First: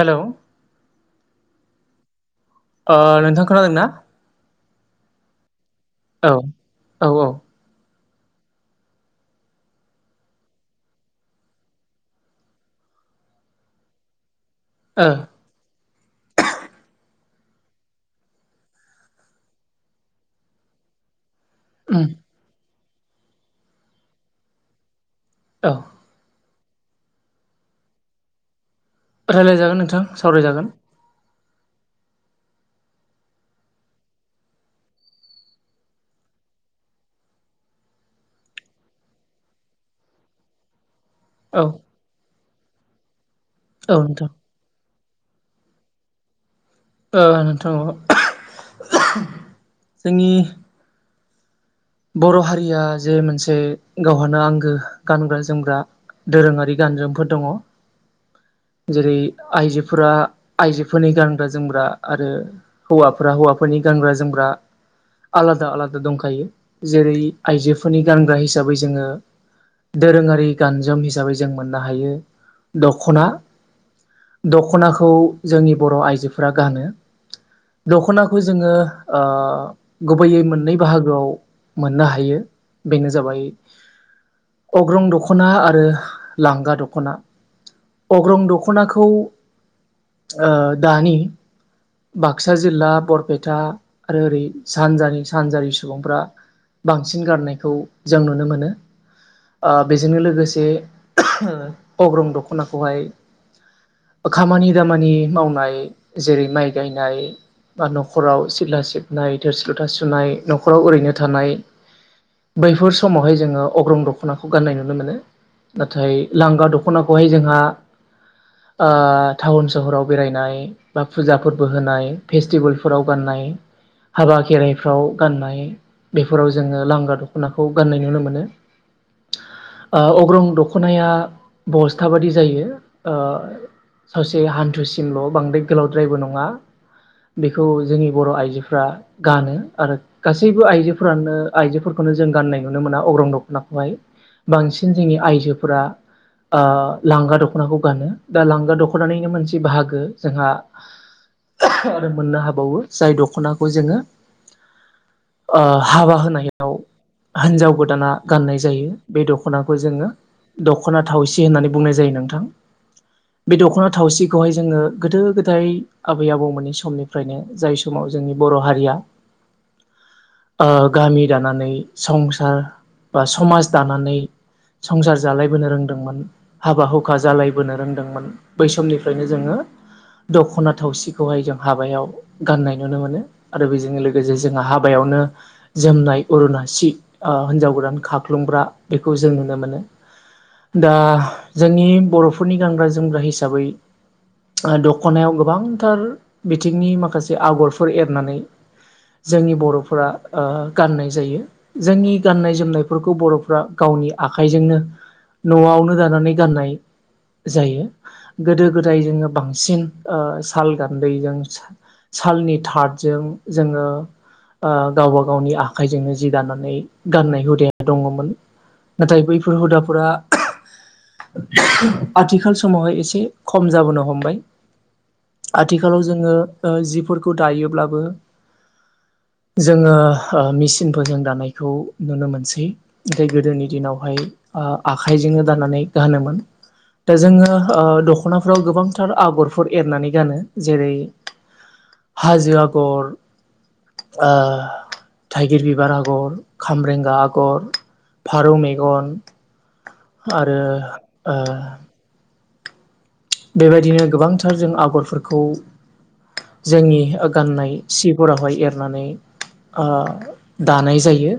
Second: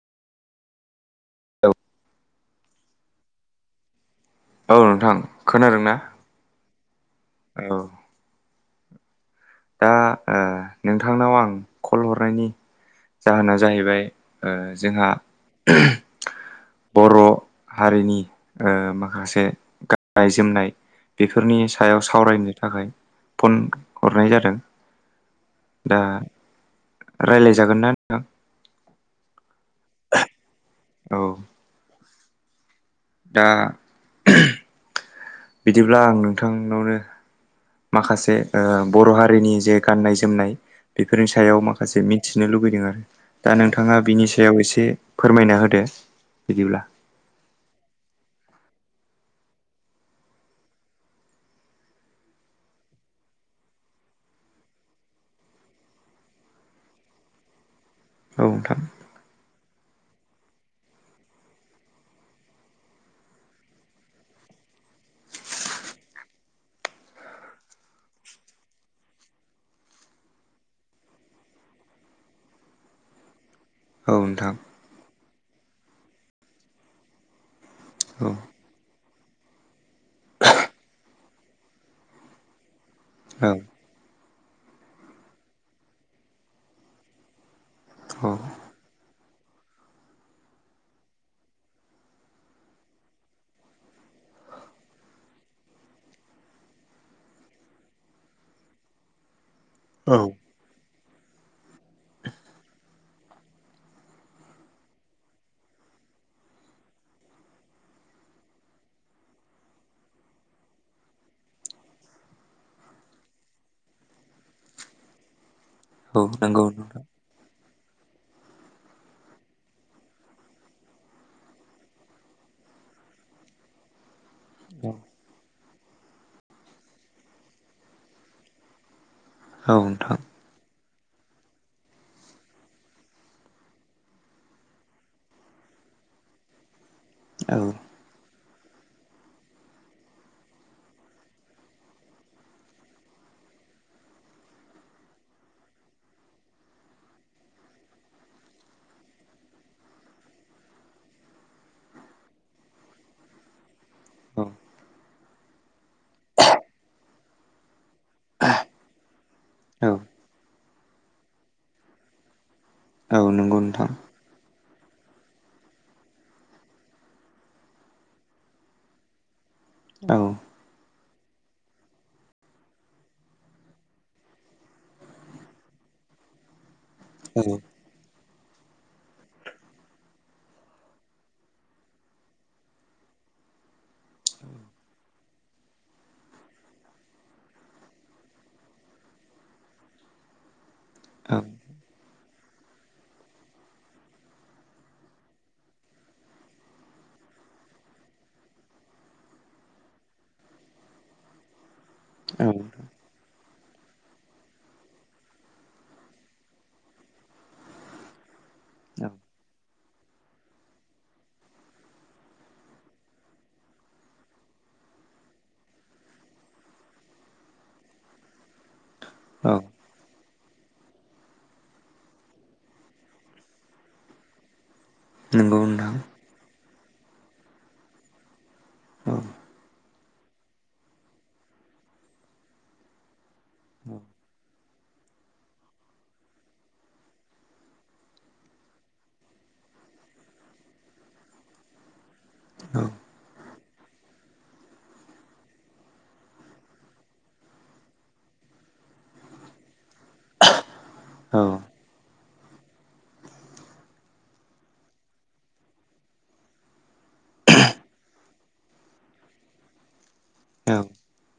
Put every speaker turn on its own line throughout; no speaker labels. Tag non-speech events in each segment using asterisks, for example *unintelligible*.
हेलै
औ।
ओ नोंथां खोनादोंना?
औ नोंथां खोनादों ना?
औ ओ
औ दा ओ नोंथांनाव आं कल हरनायनि जाहोना जाहैबाय। ओ जोंहा बर'। हारिनि ओ माखासे गाननाय जोमनाय। बेफोरनि सायाव
उम
सावरायनो थाखाय फन हरनाय जादों।
औ
दा राय्लाय जागोन ना नोंथां?
राय्लायजागोन नोंथां सावरायजागोन।
औ दा बिदिब्ला आं नोंथांनावनो। माखासे ओ बर' हारिनि जे गाननाय जोमनाय। बेफोरनि सायाव
औ
माखासे मिथिनो लुबैदों आरो दा नोंथाङा
औ
बिनि
नोंथां
सायाव एसे फोरमायना होदो बिदिब्ला
ओ नोंथां ओ जोंनि। बर' हारिया जे मोनसे गावहानो आंगो गानग्रा जोमग्रा। दोरोङारि गानजोमफोर दङ
औ नोंथां।
जेरै आइजोफोरा आइजोफोरनि गानग्रा जोमग्रा आरो हौवाफोरा हौवाफोरनि गानग्रा जोमग्रा आलादा आलादा दंखायो जेरै आइजोफोरनि गानग्रा हिसाबै जोङो दोरोङारि गानजोम हिसाबै जों मोननो हायो दख'ना।
औ नोंथां
दखनाखौ जोंनि बर आइजोफोरा गानो
औ
दख'नाखौ जोङो ओ गुबैयै मोननै बाहागोआव। मोननो हायो बेनो जाबाय।
औ
अग्रं दखना आरो लांगा दखना अग्रं दखनाखौ ओ दानि बाक्सा जिल्ला बरपेटा आरो ओरै सानजानि सानजारि सुबुंफ्रा। बांसिन गारनायखौ जों नुनो मोनो ओ
औ
बेजोंनो लोगोसे। अग्रं दखनाखौहाय खामानि दामानि मावनाय जेरै माइ गायनाय। बा न'खराव सिथला सिबनाय थोरसि ल'था सुनाय न'राव ओरैनो। थानाय बैफोर समावहाय जोङो अग्रं दखनाखौ जोङो गान्नाय नुनो मोनो नाथाय
औ नंगौ
लांगा
नोंथां
दखनाखौहाय जोंहा
*inaudible*
ओ टाउन सहराव बेरायनाय बा फुजाफोरबो होनाय फेस्टिभेलफोराव गाननाय
*inaudible*
हाबा
औ
खेराइफ्राव गाननाय बेफोराव जोङो लांगा दखनाखौ गाननाय नुनो मोनो
औ
ओ
नोंथां
अग्रं दख'नाया बस्था बादि जायो ओ। सावसे हान्थुसिमल बांद्राय गोलावद्रायबो नङा
औ
बेखौ जोंनि बर' आइजोफ्रा गानो आरो गासैबो आइजो। फोरानो आइजोफोरखौनो जों गाननाय नुनो मोना अग्रं दख नाखौहाय बांसिन जोंनि आइजोफोरा। ओ लांगा दख'नाखौ गानो दा लांगा दख'नानैनो मोनसे बाहागो जोंहा। आरो मोननो हाबावो जाय दखनाखौ जोङो
औ
ओ हाबा होनायाव हिन्जाव गोदाना गाननाय जायो बे दख'नाखौ
औ
जोङो। दखना थावसि होननानै बुंनाय जायो नोंथां
औ नों-
बे दखना थावसिखौहाय जो जोङो गोदो गोदाय आबै आबौमोननि समनिफ्रायनो जाय समाव जोंनि बर' हारिया
औ।
ओ गामि दानानै संसार बा समाज दानानै। संसार जालायबोनो रोंदोंमोन हाबा हुखा
औ
जालायबोनो रोंदोंमोन बै समनिफ्रायनो जोङो दख'ना थावसिखौहाय जों हाबायाव गाननाय नुनो मोनो आरो बेजों लोगोसे जोंहा हाबायावनो। जोमनाय अरुनाासि हिनजाव ओ गोदान खाख्लुमग्रा बेखौ जों नुनो मोनो। दा
औ
जोंनि बर'फोरनि गानग्रा जोमग्रा हिसाबै। दख'नायाव गोबांथार बिथिंनि माखासे आगरफोर एरनानै। जोंनि बर'फोरा ओ गाननाय जायो जोंनि
औ
गाननाय जोमनायफोरखौ बर'। फ्रा गावनि आखाइजोंनो नआवनो दानानै गाननाय जायो गोदो गोदाय जोङो बांसिन ओ साल गान्दैजों सालनि थादजों जोङो गावबा गावनि आखाइजोंनो जि दानानै गाननाय हुदे दङमोन। नाथाय बैफोर हुदाफोरा आथिखाल समावहाय एसे खम जाबोनो हमबाय।
नंगौ नोंथां
आथिखालाव जोङो ओ जिफोरखौ दायोब्लाबो
औ
जोङो मेचिनफोर जों दानायखौ नुनो मोनसै ओम गोदोनि दिनावहाय। आखाइजोंनो दाननानै गानोमोन दा जोङो दख'नाफ्राव गोबांथार आगरफोर एरनानै गानो जेरै हाजो
औ
आगर आ थाइगिर बिबार आगर खामरेंगा आगर फारौ मेगन आरो
औ
बेबायदिनो गोबांथार जों आगरफोरखौ जोंनि गाननाय सिफोरावहाय एरनानै
औ
दानाय जायो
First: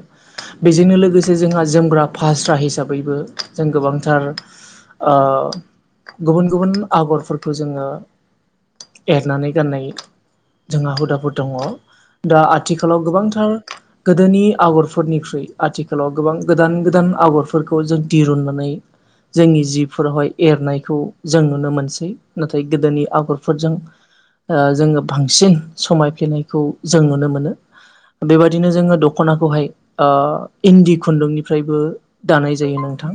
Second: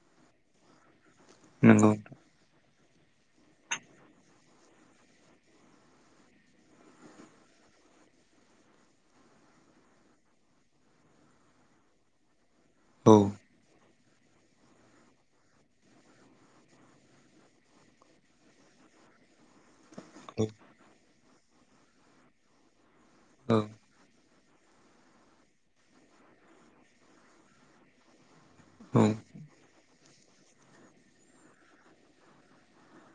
बेजोंनो लोगोसे जोंहा
नंगौ
जोमग्रा फास्रा हिसाबैबो जों गोबांथार ओ गुबुन गुबुन आगरफोरखौ जोङो एरनानै गाननाय जोंहा हुदाफोर दङ दा आथिखालाव
औ
गोबांथार गोदोनि आगरफोरनिख्रुइ आथिखालाव गोबां गोदान गोदान आगरफोरखौ जों दिरुननानै जोंनि जिफोरावहाय एरनायखौ जों नुनो मोनो नाथाय गोदोनि
औ
आगरफोरजों जोङो बांसिन समायफ्लेनायखौ जों नुनो मोनो बेबायदिनो जोङो
नंगौ
दख'नाखौहाय इन्दि खुन्दुंनिफ्रायबो दानाय जायो नोंथां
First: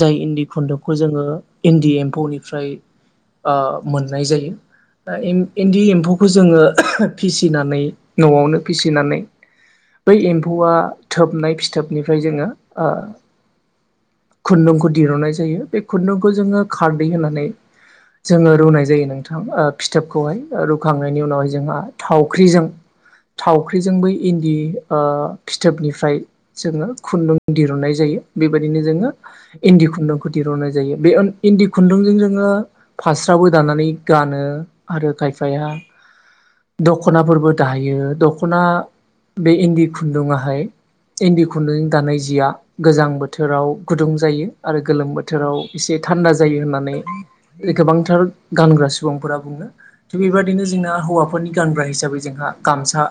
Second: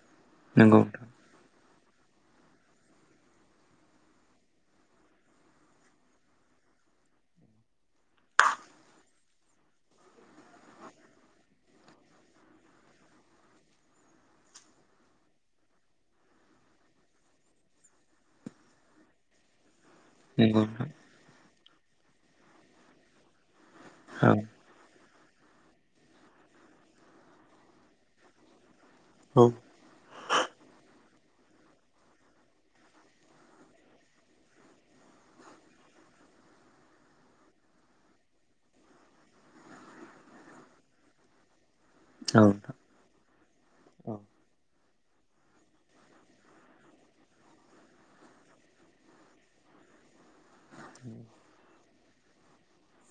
जाय इन्दि
नंगौ
खुन्दुंखौ जोङो इन्दि एम्फौनिफ्राय ओ मोननाय जायो इन्दि एम्फौखौ जोङो फिसिनानै न'आवनो फिसिनानै बै एम्फौआ थोबनाय फिथोबनिफ्राय जोङो ओ खुन्दुंखौ दिहुननाय जायो बे खुन्दुंखौ जोङो खारदै होनानै जोङो रुनाय जायो नोंथां
औ
फिथोबखौहाय रुखांनायनि उनावहाय जोंहा थावख्रिजों थावख्रिजों बै
औ
इन्दि ओ फिथोबनिफ्राय जोङो खुन्दुं दिरुननाय जायो बेबायदिनो जोङो इन्दि खुन्दुंखौ दिरुननाय जायो बे इन्दि खुन्दुंजों जोङो फास्राबो दानानै गानो आरो खायफाया दख'नाफोरबो दायो दख'ना बे इन्दि खुन्दुाहाय इन्दि खुन्दुंजों दानाय
औ
जिया गोजां बोथोर बोथोराव गुदुं जायो आरो गोलोम बोथोराव एसे थान्दा जायो होननानै गोबांथार गानग्रा सुबुंफोरा बुंनो थिग बेबायदिनो जोंना हौवाफोरनि गानग्रा हिसाबै जोंहा गामसा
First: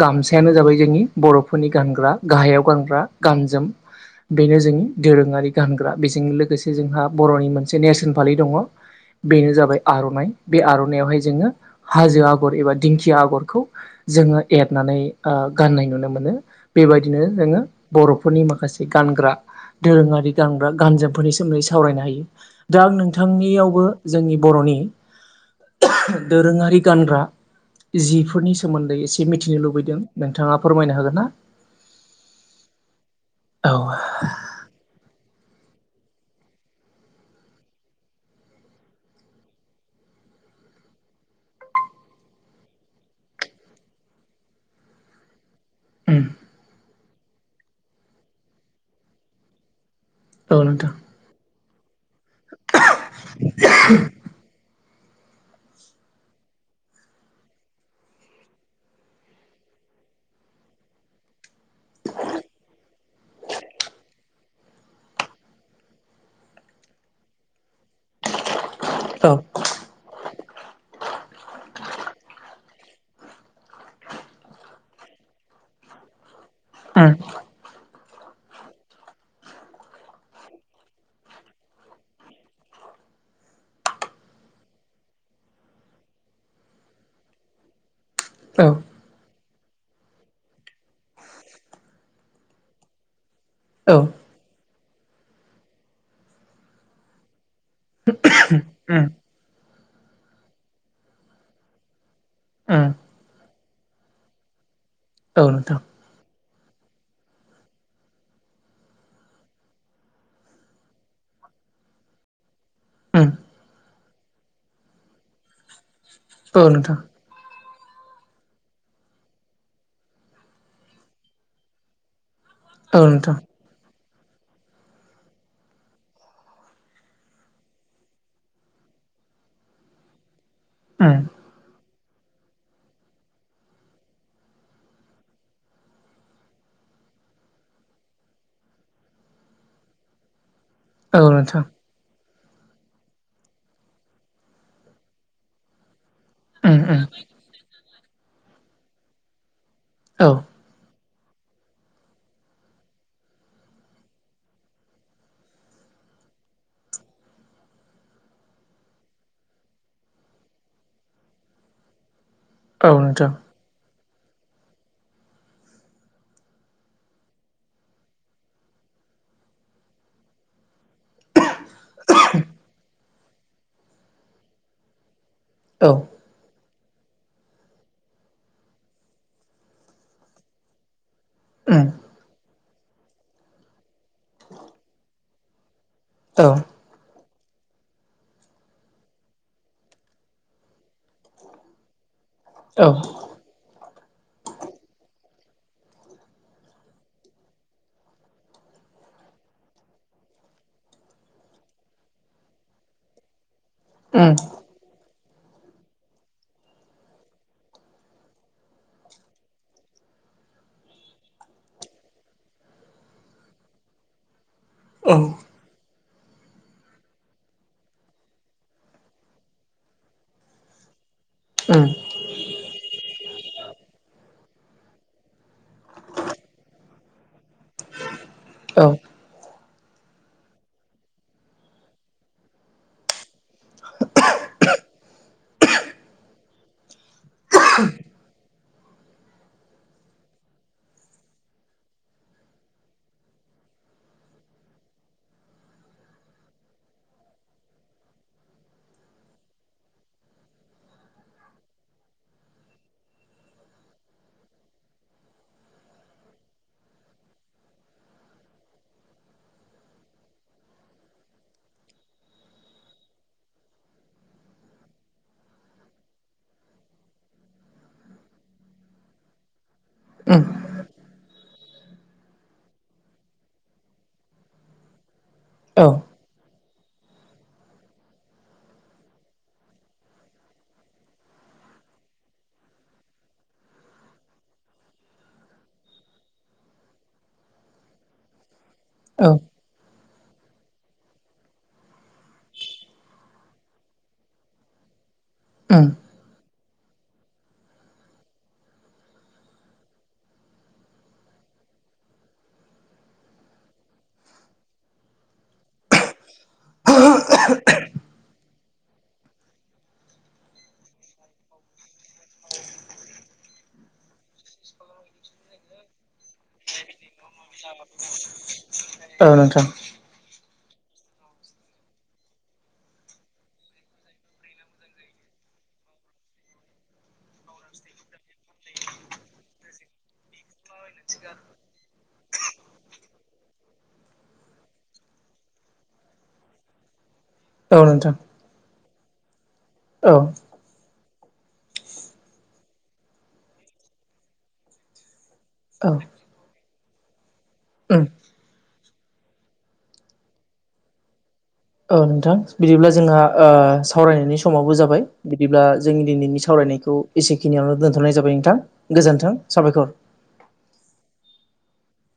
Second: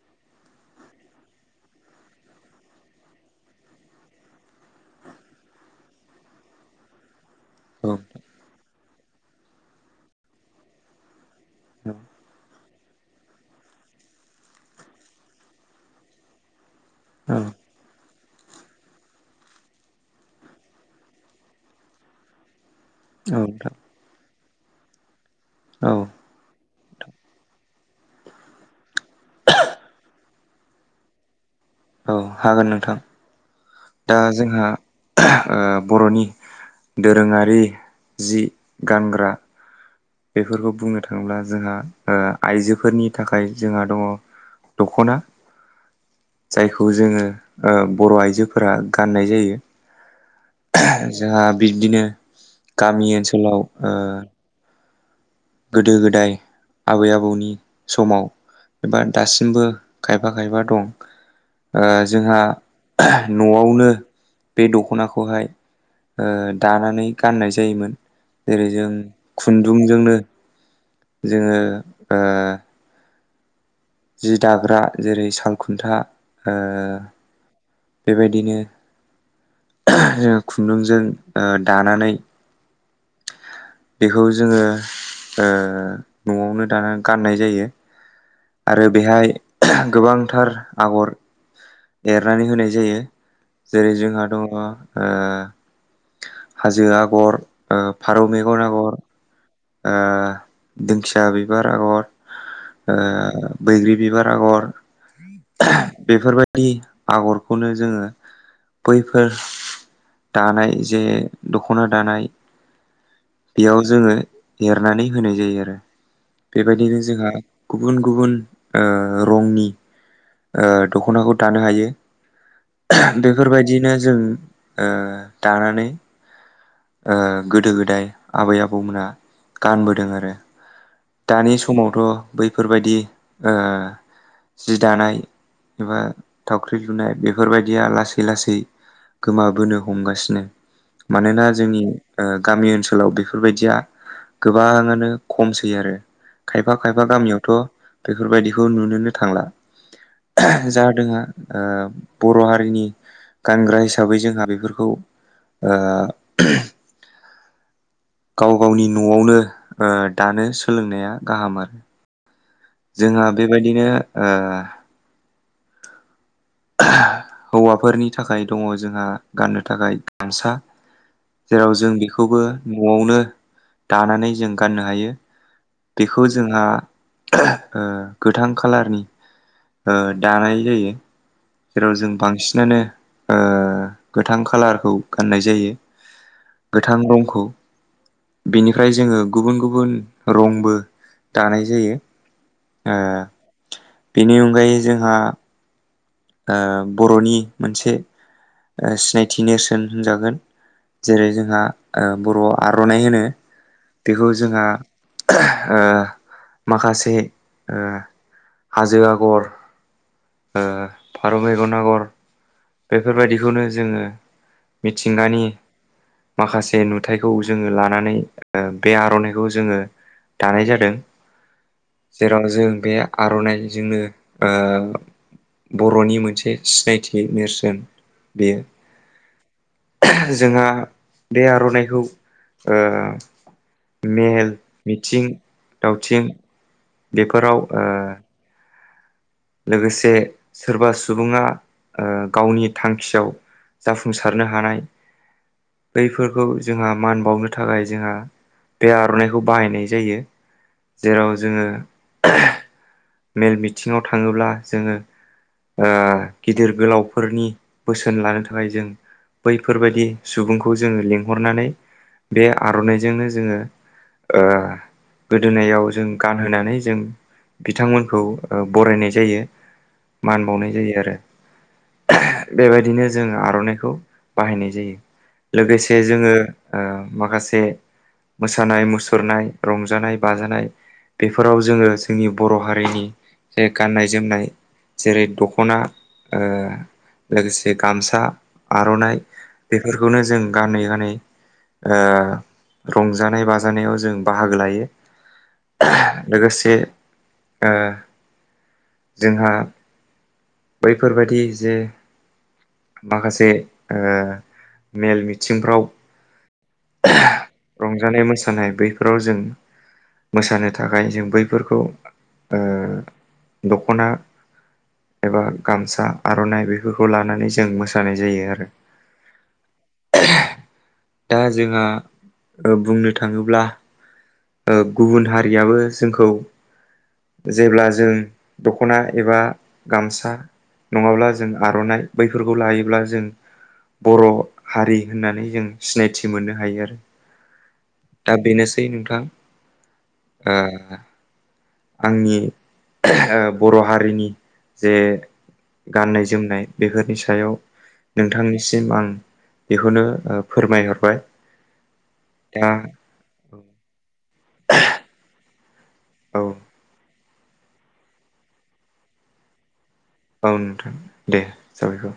गामसायानो जाबाय जोंनि बर'फोरनि गानग्रा गाहायाव गानग्रा गानजोम बेनो जोंनि दोरोङारि गानग्रा बेजों लोगोसे जोंहा बर'नि मोनसे नेेरसोन फालि दङ। बेनो जाबाय आर'नाइ बे आर'नाइयावहाय जोङो हाजो आगर एबा दिंखिया आगरखौ जोङो एरनानै गाननाय नुनो मोनो बेबायदिनो जोङो बर'फोरनि माखासे जि गानग्रा दोरोङारि गानग्रा गानजोमफोरनि सोमोन्दै सावरायनो हायो। दां
नोंथां
नोंथांनियावबो जोंनि बर'नि
औ
दोरोङारि गानग्रा जिफोरनि सोमोन्दै एसे मिथिनो लुबैदों नोंथाङा फोरमायनो हागोन ना
औ हागोन नोंथां
औ
दा जोंहा बर'नि दोरोङारि जि गानग्रा बेफोरखौ बुंनो थाङोब्ला, जोंहा ओ आइजोफोरनि थाखाय जोंहा दङ। दख'ना।
उम।
*unintelligible* जोङो बर' आइजोफोरा गाननाय जायो।
औ नोंथां
जोंहा बिब्दिनो गामि ओनसोलाव ओ गोदो- गोदाय आबै -आबौनि समाव एबा दासिमबो खायफा -खायफा दं। ओ जोंहा न'आवनो बे दख'नाखौहाय ओ दानानै गाननाय जायोमोन। जेरै जों
औ
खुन्दुंजोंनो जोङो जि दाग्रा जेरै सालखुन्था ओ
उम
बेबायदिनो जों खुन्दुंजों ओ दानानै बेखौ जोङो, ओ न'आवनो दाना गाननाय जायो।
औ
आरो बेहाय गोबांथार आगर एरनानै होनाय जायो। जेरै
औ
जोंहा
उम
दं ओ हाजो आगर, ओ फारौ मेगन आगर। ओ दिंखिया बिबार आगर।
उम
ओ बैग्रि बिबार आगर,
औ नोंथां
बेफोरबाय *unintelligible* आगरखौनो जोङो बैफोर दानाय जे दख'ना दानाय,
उम
बेयाव जोङो एरनानै होनाय जायो आरो,
औ नोंथां
बेबायदिनो जोंहा गुबुन गुबुन ओ रंनि ओ दख'नाखौ दानो हायो।
औ नोंथां
बेफोरबायदिनो जों ओ दानानै ओ गोदो -गोदाय आबै आबौमोनहा गानबोदों आरो।
उम
दानि समावथ' बैफोरबायदि ओ जि दानाय एबा थावख्रि लुनाय बेफोरबायदिया लासै- लासै गोमाबोनो हमगासिनो।
औ
मानोना
नोंथां
जोंनि गामि ओनसोलाव बेफोरबायदिया गोबाङानो खमसै। *unintelligible* आरो खायफा
उम उम
-खायफा गामियावथ' बेफोरबायदिखौ नुनोनो थांला।
औ
*unintelligible* ओ बर' हारिनि गानग्रा हिसाबै जोंहा बेफोरखौ ओ गाव -गावनि न'आवनो ओ दानो सोलोंनाया गाहाम आरो।
औ
जोंहा
नोंथां
बेबायदिनो ओ हौवाफोरनि थाखाय दङ जोंहा गाननो थाखाय गामसा। जेराव जों बेखौबो न'आवनो दानानै जों गाननो हायो।
औ
बेखौ जोंहा ओ गोथां खालारनि ओ दानाय जायो।
उम
जेराव जों बांसिनानो ओ गोथां खाालारखौ गाननाय जायो।
औ
गोथां रंखौ बेनिफ्राय जोङो गुबुन- गुबुन रंबो दानाय जायो।
उम
ओ
औ
बेनि अनगायै जोंहा ओ बर'नि मोनसे सिनायथि नेरसोन होनजागोन। जेरै- जोंहा बर'आव आर'नाइ होनो बेखौ
उम
जोंहा ओ माखासे ओ हाजो आगर, ओ फारौ मेगन आगर बेफोरबायदिखौनो जोङो
औ उम
मिथिंगानि माखासे नुथायखौ जोङो लानानै बे आर'नाइखौ जोङो दानाय जादों जेराव जों बे आर'नाइजोंनो बर'नि मोनसे सिनायथि नेरसोन
औ
बेयो जोंहा बे आर'नाइखौ मेल मिथिं दावथिं बेफोराव लोगोसे सोरबा सुबुङा गावनि थांखियाव जाफुंसारनो हानाय बैफोरखौ जोंहा मान बावनो थाखाय जोंहा बे आर'नाइखौ बाहायनाय जायो जेराव जोङो मेल मिथिङाव थाङोब्ला जोङो गिदिर गोलावफोरनि बोसोन लानो थाखाय जों बैफोरबायदि सुबुंखौ जोङो लिंहरनानै बे आर'नाइजोंनो जोङो ओ गोदोनायाव जों गानहोनानै जों बिथांमोनखौ बरायनाय जायो मान बावनाय जायो आरो। बेबायदिनो जोङो आर'नाइखौ बाहायनाय जायो। लोगोसे जोङो ओ माखासे मोसानाय मुसुरनाय रंजानाय बाजानाय बेफोराव जोङो जोंनि बर' हारिनि जे गाननाय जोमनाय जेरै दख'ना ओ लोगोसे गामसा आर'नाइ
उम
बेफोरखौनो जों गानै गानै ओ रंजानाय बाजानायाव जों बाहागो लायो लोगोसे ओ जोंहा बैफोर बायदि जे माखासे ओ मेल मिथिंफ्राव रंजानाय मोसानाय बैफोराव जों मोसानो थाखाय जों बैफोरखौ ओ दख'ना एबा गामसा आर'नाइ बेफोरखौ लानानै जों मोसानाय जायो आरो।।
औ नोंथां
दा जोंहा बुंनो थाङोब्ला गुबुन हारियाबो जोंखौ जेब्ला जों दख'ना एबा गामसा नङाब्ला जों आर'नाइ बैफोरखौ लायोब्ला जों बर' हारि होननानै जों सिनायथि मोननो हायो आरो।
औ नोंथां
दा बेनोसै नों
औ
ओ आंनि बर' हारिनि जे
औ
गाननाय जोमनाय बेफोरनि सायाव
उम
नोंथांनि सिम आं बेखौनो फोरमायहरबाय
औ नोंथां
दा
बिदिब्ला जोंहा
औ
सावरायनायनि समावबो जाबाय बिदिब्ला जोंनि दिनैनि सावरायनायखौ एसेखिनियावनो दोनथ'नाय जाबाय नोंथां गोजोन्थों साबायखर।
औ नोंथां दे जाबायबा